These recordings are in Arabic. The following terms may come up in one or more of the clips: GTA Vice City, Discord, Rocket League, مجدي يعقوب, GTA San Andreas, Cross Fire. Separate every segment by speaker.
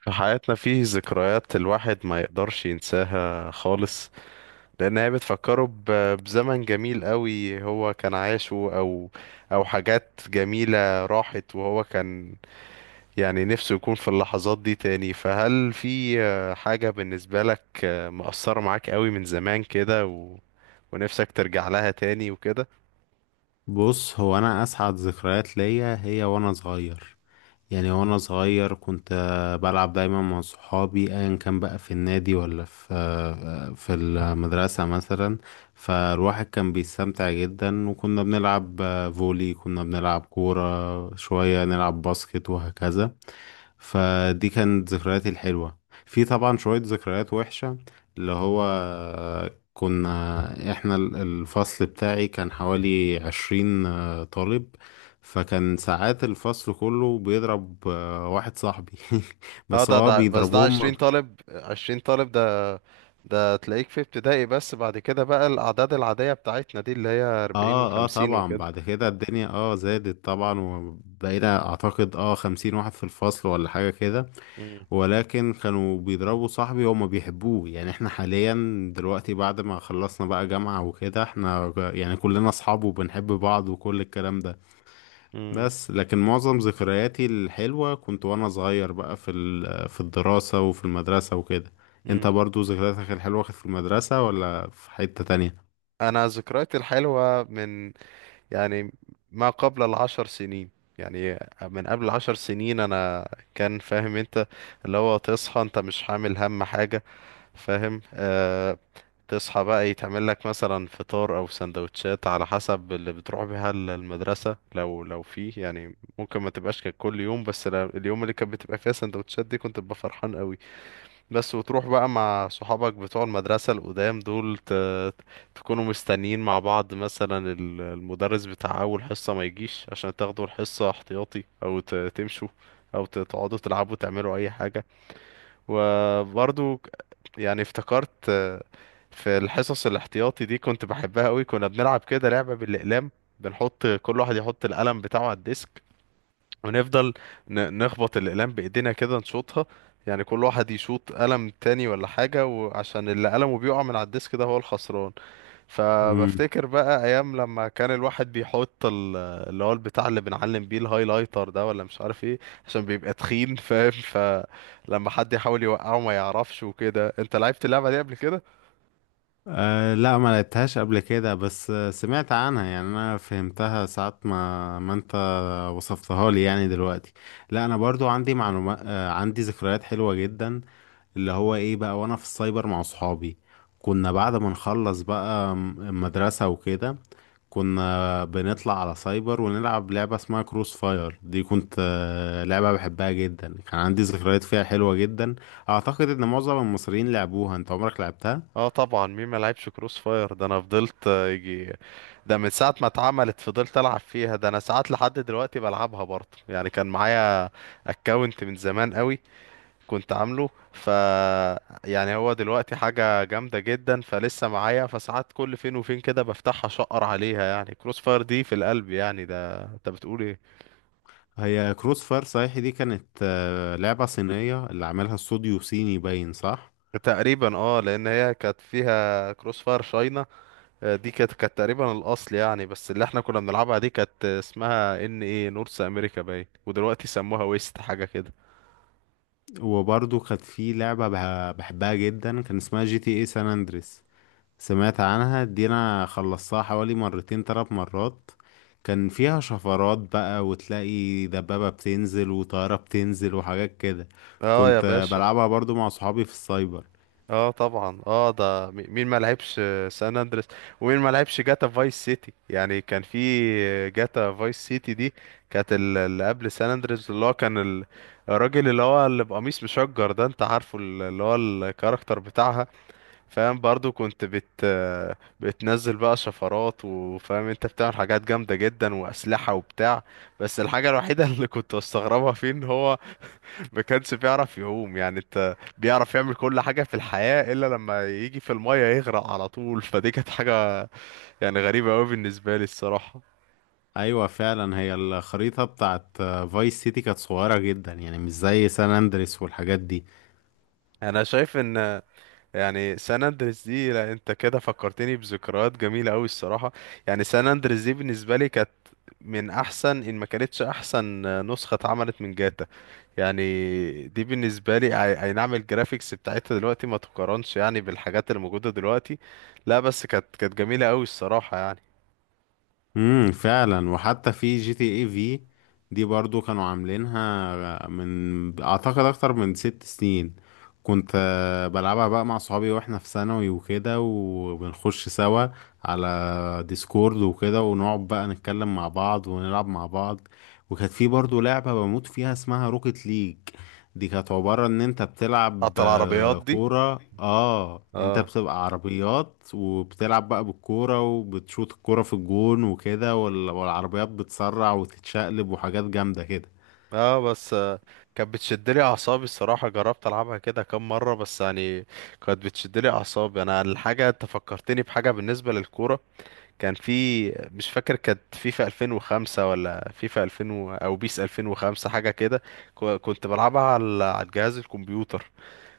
Speaker 1: في حياتنا فيه ذكريات الواحد ما يقدرش ينساها خالص، لان هي بتفكره بزمن جميل قوي هو كان عاشه او حاجات جميلة راحت، وهو كان يعني نفسه يكون في اللحظات دي تاني. فهل في حاجة بالنسبة لك مؤثرة معاك قوي من زمان كده ونفسك ترجع لها تاني وكده؟
Speaker 2: بص، هو انا اسعد ذكريات ليا هي وانا صغير. وانا صغير كنت بلعب دايما مع صحابي ايا كان بقى في النادي ولا في في المدرسة مثلا. فالواحد كان بيستمتع جدا، وكنا بنلعب فولي، كنا بنلعب كورة، شوية نلعب باسكت وهكذا. فدي كانت ذكرياتي الحلوة. في طبعا شوية ذكريات وحشة، اللي هو كنا احنا الفصل بتاعي كان حوالي 20 طالب، فكان ساعات الفصل كله بيضرب واحد صاحبي.
Speaker 1: اه،
Speaker 2: بس
Speaker 1: ده
Speaker 2: هو
Speaker 1: ده بس ده عشرين
Speaker 2: بيضربهم.
Speaker 1: طالب 20 طالب، ده تلاقيك في ابتدائي، بس بعد كده بقى الأعداد العادية بتاعتنا دي اللي هي 40
Speaker 2: اه،
Speaker 1: و50
Speaker 2: طبعا
Speaker 1: وكده.
Speaker 2: بعد كده الدنيا زادت طبعا، وبقينا اعتقد 50 واحد في الفصل ولا حاجة كده.
Speaker 1: امم.
Speaker 2: ولكن كانوا بيضربوا صاحبي، هما بيحبوه يعني. احنا حاليا دلوقتي بعد ما خلصنا بقى جامعة وكده، احنا يعني كلنا اصحاب وبنحب بعض وكل الكلام ده.
Speaker 1: امم.
Speaker 2: لكن معظم ذكرياتي الحلوة كنت وانا صغير بقى في في الدراسة وفي المدرسة وكده. انت
Speaker 1: امم.
Speaker 2: برضو ذكرياتك الحلوة كانت في المدرسة ولا في حتة تانية؟
Speaker 1: أنا ذكرياتي الحلوة من، يعني، ما قبل العشر سنين، يعني من قبل 10 سنين. أنا كان فاهم أنت اللي هو تصحى أنت مش حامل هم حاجة، فاهم؟ آه. تصحى بقى يتعمل لك مثلا فطار او سندوتشات على حسب اللي بتروح بيها المدرسة، لو فيه. يعني ممكن ما تبقاش كانت كل يوم، بس اليوم اللي كانت بتبقى فيها سندوتشات دي كنت ببقى فرحان قوي. بس وتروح بقى مع صحابك بتوع المدرسة القدام دول، تكونوا مستنيين مع بعض مثلا المدرس بتاع اول حصة ما يجيش، عشان تاخدوا الحصة احتياطي، او تمشوا، او تقعدوا تلعبوا تعملوا اي حاجة. وبرضو يعني افتكرت، في الحصص الاحتياطي دي كنت بحبها قوي. كنا بنلعب كده لعبة بالأقلام، بنحط كل واحد يحط القلم بتاعه على الديسك، ونفضل نخبط الأقلام بإيدينا كده، نشوطها. يعني كل واحد يشوط قلم تاني ولا حاجة، وعشان اللي قلمه بيقع من على الديسك ده هو الخسران.
Speaker 2: مم.
Speaker 1: فبفتكر بقى أيام لما كان الواحد بيحط اللي هو البتاع اللي بنعلم بيه، الهايلايتر ده ولا مش عارف ايه، عشان بيبقى تخين فاهم، فلما حد يحاول يوقعه ما يعرفش وكده. انت لعبت اللعبة دي قبل كده؟
Speaker 2: أه لا، ما لعبتهاش قبل كده، بس سمعت عنها. يعني انا فهمتها ساعة ما انت وصفتها لي يعني دلوقتي. لا، انا برضو عندي معلومات، عندي ذكريات حلوة جدا، اللي هو ايه بقى وانا في السايبر مع صحابي. كنا بعد ما نخلص بقى مدرسة وكده، كنا بنطلع على سايبر ونلعب لعبة اسمها كروس فاير. دي كنت لعبة بحبها جدا، كان عندي ذكريات فيها حلوة جدا. اعتقد ان معظم المصريين لعبوها، انت عمرك لعبتها؟
Speaker 1: اه طبعا، مين ما لعبش كروس فاير؟ ده انا فضلت، يجي، ده من ساعة ما اتعملت فضلت ألعب فيها. ده أنا ساعات لحد دلوقتي بلعبها برضه، يعني كان معايا اكونت من زمان قوي كنت عامله ف، يعني هو دلوقتي حاجة جامدة جدا فلسه معايا، فساعات كل فين وفين كده بفتحها شقر عليها. يعني كروس فاير دي في القلب، يعني ده انت بتقول ايه.
Speaker 2: هي كروس فاير، صحيح، دي كانت لعبة صينية، اللي عملها استوديو صيني، باين، صح.
Speaker 1: تقريبا اه، لان هي كانت فيها كروس فاير شاينا، دي كانت تقريبا الاصل يعني. بس اللي احنا كنا بنلعبها دي كانت اسمها ان ايه نورث امريكا باين، ودلوقتي سموها ويست حاجة كده.
Speaker 2: وبرضه كانت في لعبة بحبها جدا، كان اسمها جي تي اي سان اندريس، سمعت عنها دي؟ انا خلصتها حوالي 2 3 مرات. كان فيها شفرات بقى، وتلاقي دبابة بتنزل وطيارة بتنزل وحاجات كده.
Speaker 1: اه يا
Speaker 2: كنت
Speaker 1: باشا.
Speaker 2: بلعبها برضو مع صحابي في السايبر.
Speaker 1: اه طبعا، اه مين ما لعبش سان اندريس؟ ومين ما لعبش جاتا فايس سيتي؟ يعني كان في جاتا فايس سيتي دي، كانت اللي قبل سان اندريس، اللي هو كان الراجل اللي هو اللي بقميص مشجر ده، انت عارفه اللي هو الكاركتر بتاعها، فاهم؟ برضو كنت بتنزل بقى شفرات، وفاهم انت بتعمل حاجات جامدة جدا واسلحة وبتاع. بس الحاجة الوحيدة اللي كنت استغربها فيه ان هو ما كانش بيعرف يعوم، يعني انت بيعرف يعمل كل حاجة في الحياة إلا لما يجي في المية يغرق على طول فدي كانت حاجة يعني غريبة أوي بالنسبة لي الصراحة.
Speaker 2: ايوه فعلا، هي الخريطة بتاعت فايس سيتي كانت صغيرة جدا يعني، مش زي سان اندريس والحاجات دي.
Speaker 1: أنا شايف إن، يعني سان أندريس دي، لا أنت كده فكرتني بذكريات جميلة أوي الصراحة. يعني سان أندريس دي بالنسبة لي كانت من أحسن، إن ما كانتش أحسن، نسخة اتعملت من جاتا. يعني دي بالنسبة لي، أي نعم، الجرافيكس بتاعتها دلوقتي ما تقارنش يعني بالحاجات اللي موجودة دلوقتي، لا، بس كانت جميلة أوي الصراحة يعني.
Speaker 2: امم، فعلا. وحتى في جي تي اي في، دي برضو كانوا عاملينها من اعتقد اكتر من 6 سنين. كنت بلعبها بقى مع صحابي واحنا في ثانوي وكده، وبنخش سوا على ديسكورد وكده، ونقعد بقى نتكلم مع بعض ونلعب مع بعض. وكانت في برضو لعبة بموت فيها اسمها روكيت ليج، دي كانت عبارة ان انت بتلعب
Speaker 1: قطر عربيات دي.
Speaker 2: كورة. اه، انت
Speaker 1: اه.
Speaker 2: بتبقى عربيات وبتلعب بقى بالكورة، وبتشوط الكورة في الجون وكده، والعربيات بتسرع وتتشقلب وحاجات جامدة كده.
Speaker 1: اه بس، كانت بتشد لي اعصابي الصراحه. جربت العبها كده كام مره بس، يعني كانت بتشد لي اعصابي انا. الحاجه انت فكرتني بحاجه بالنسبه للكوره، كان في، مش فاكر، كانت فيفا 2005 ولا فيفا 2000 او بيس 2005 حاجه كده. كنت بلعبها على الجهاز الكمبيوتر.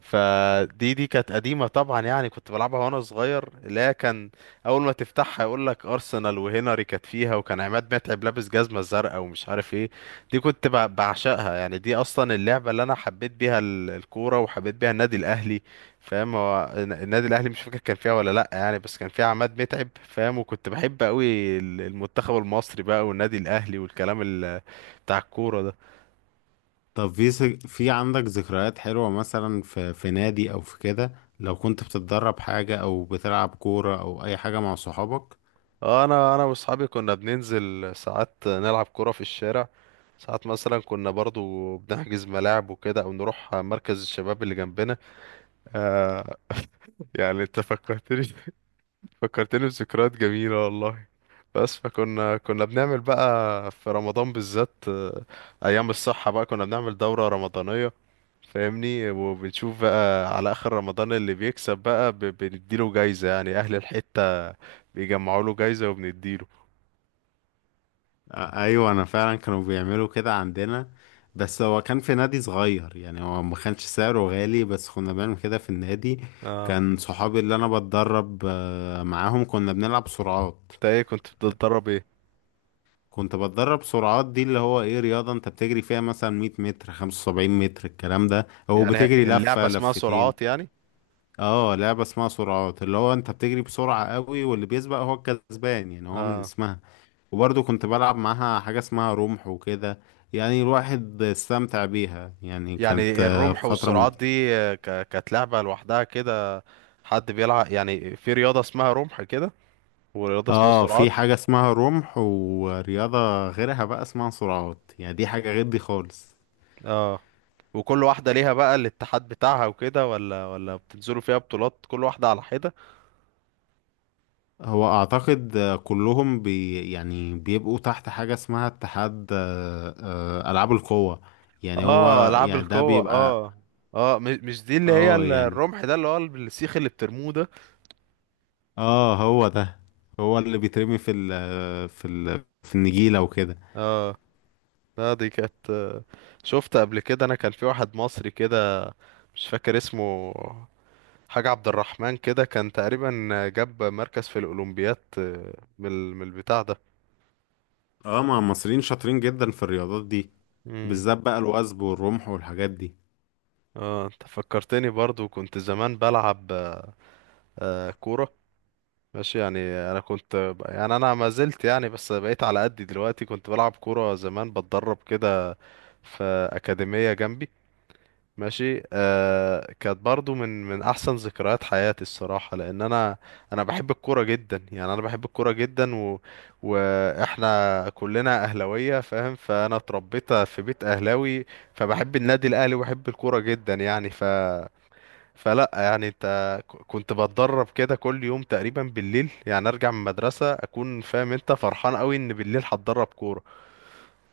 Speaker 1: فدي كانت قديمة طبعا، يعني كنت بلعبها وانا صغير. لا، كان اول ما تفتحها يقول لك ارسنال، وهنري كانت فيها، وكان عماد متعب لابس جزمة زرقاء، ومش عارف ايه. دي كنت بعشقها يعني، دي اصلا اللعبة اللي انا حبيت بيها الكورة، وحبيت بيها النادي الاهلي، فاهم؟ هو النادي الاهلي مش فاكر كان فيها ولا لا يعني، بس كان فيها عماد متعب، فاهم؟ وكنت بحب قوي المنتخب المصري بقى، والنادي الاهلي، والكلام بتاع الكورة ده.
Speaker 2: طب في في عندك ذكريات حلوة مثلا في في نادي او في كده، لو كنت بتتدرب حاجة او بتلعب كورة او اي حاجة مع صحابك؟
Speaker 1: اه، انا واصحابي كنا بننزل ساعات نلعب كرة في الشارع. ساعات مثلا كنا برضو بنحجز ملاعب وكده، او نروح مركز الشباب اللي جنبنا. آه، يعني انت فكرتني، فكرتني بذكريات جميلة والله. بس كنا بنعمل بقى في رمضان بالذات، ايام الصحة بقى، كنا بنعمل دورة رمضانية، فاهمني؟ وبنشوف بقى على اخر رمضان اللي بيكسب بقى بنديله جايزة. يعني اهل الحتة بيجمعوا له جايزة وبنديله.
Speaker 2: ايوه، انا فعلا كانوا بيعملوا كده عندنا. بس هو كان في نادي صغير، يعني هو ما كانش سعره غالي، بس كنا بنعمل كده في النادي.
Speaker 1: اه،
Speaker 2: كان صحابي اللي انا بتدرب معاهم كنا بنلعب سرعات.
Speaker 1: انت ايه كنت بتتدرب ايه؟
Speaker 2: كنت بتدرب سرعات، دي اللي هو ايه، رياضة انت بتجري فيها مثلا 100 متر، 75 متر الكلام ده، او
Speaker 1: يعني
Speaker 2: بتجري
Speaker 1: اللعبة
Speaker 2: لفة
Speaker 1: اسمها
Speaker 2: لفتين.
Speaker 1: سرعات يعني؟
Speaker 2: اه، لعبة اسمها سرعات، اللي هو انت بتجري بسرعة قوي، واللي بيسبق هو الكسبان، يعني هو من
Speaker 1: اه،
Speaker 2: اسمها. وبرضه كنت بلعب معاها حاجة اسمها رمح وكده، يعني الواحد استمتع بيها يعني، كانت
Speaker 1: يعني الرمح
Speaker 2: فترة
Speaker 1: والسرعات
Speaker 2: ممتعة.
Speaker 1: دي، كانت لعبة لوحدها كده؟ حد بيلعب يعني في رياضة اسمها رمح كده، ورياضة اسمها
Speaker 2: اه،
Speaker 1: سرعات؟
Speaker 2: في حاجة اسمها رمح ورياضة غيرها بقى اسمها سرعات، يعني دي حاجة غير دي خالص.
Speaker 1: اه. وكل واحدة ليها بقى الاتحاد بتاعها وكده، ولا بتنزلوا فيها بطولات كل واحدة على حدة؟
Speaker 2: هو اعتقد كلهم يعني بيبقوا تحت حاجة اسمها اتحاد، العاب القوة، يعني
Speaker 1: اه،
Speaker 2: هو
Speaker 1: العاب
Speaker 2: يعني ده
Speaker 1: القوة.
Speaker 2: بيبقى.
Speaker 1: اه اه، مش دي اللي هي
Speaker 2: اه يعني،
Speaker 1: الرمح ده اللي هو السيخ اللي بترموه ده؟
Speaker 2: اه هو ده، هو اللي بيترمي في ال في ال في النجيلة وكده.
Speaker 1: اه. لا دي كانت، شفت قبل كده، انا كان في واحد مصري كده مش فاكر اسمه، حاجة عبد الرحمن كده كان تقريبا، جاب مركز في الأولمبياد، من من البتاع ده.
Speaker 2: اه، ما المصريين شاطرين جدا في الرياضات دي،
Speaker 1: امم.
Speaker 2: بالذات بقى الوثب والرمح والحاجات دي.
Speaker 1: اه انت فكرتني، برضو كنت زمان بلعب كورة، ماشي يعني. انا كنت يعني انا ما زلت يعني، بس بقيت على قدي دلوقتي. كنت بلعب كورة زمان، بتدرب كده في أكاديمية جنبي، ماشي آه. كانت برضو من احسن ذكريات حياتي الصراحه، لان انا بحب الكوره جدا. يعني انا بحب الكوره جدا، واحنا كلنا اهلاويه فاهم، فانا اتربيت في بيت اهلاوي، فبحب النادي الاهلي وبحب الكوره جدا يعني. فلا يعني انت كنت بتدرب كده كل يوم تقريبا بالليل، يعني ارجع من المدرسه اكون فاهم انت فرحان قوي ان بالليل هتدرب كوره.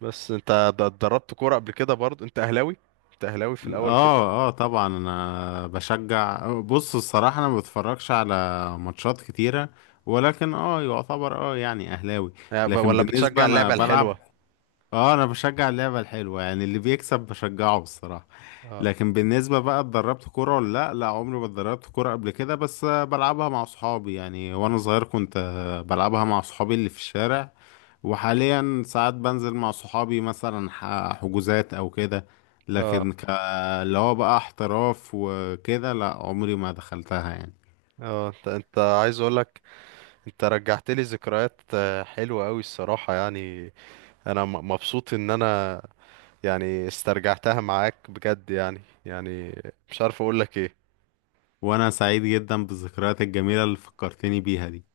Speaker 1: بس انت اتدربت كوره قبل كده؟ برضو انت اهلاوي، انت اهلاوي في الاول كده؟
Speaker 2: اه، اه طبعا انا بشجع. بص، الصراحة انا ما بتفرجش على ماتشات كتيرة، ولكن اه يعتبر يعني اهلاوي. لكن
Speaker 1: ولا
Speaker 2: بالنسبة
Speaker 1: بتشجع
Speaker 2: انا
Speaker 1: اللعبة
Speaker 2: بلعب،
Speaker 1: الحلوة؟
Speaker 2: اه انا بشجع اللعبة الحلوة يعني، اللي بيكسب بشجعه الصراحة.
Speaker 1: اه.
Speaker 2: لكن بالنسبة بقى اتدربت كورة ولا لا، لا عمري ما اتدربت كورة قبل كده، بس بلعبها مع صحابي. يعني وانا صغير كنت بلعبها مع صحابي اللي في الشارع، وحاليا ساعات بنزل مع صحابي مثلا حجوزات او كده. لكن
Speaker 1: اه.
Speaker 2: ك... اللي هو بقى احتراف وكده، لا عمري ما دخلتها يعني.
Speaker 1: اه انت عايز اقولك، انت رجعت لي ذكريات حلوة قوي الصراحة يعني، انا مبسوط ان انا يعني استرجعتها معاك بجد يعني. يعني مش عارف اقولك ايه.
Speaker 2: وانا سعيد جدا بالذكريات الجميلة اللي فكرتني بيها دي.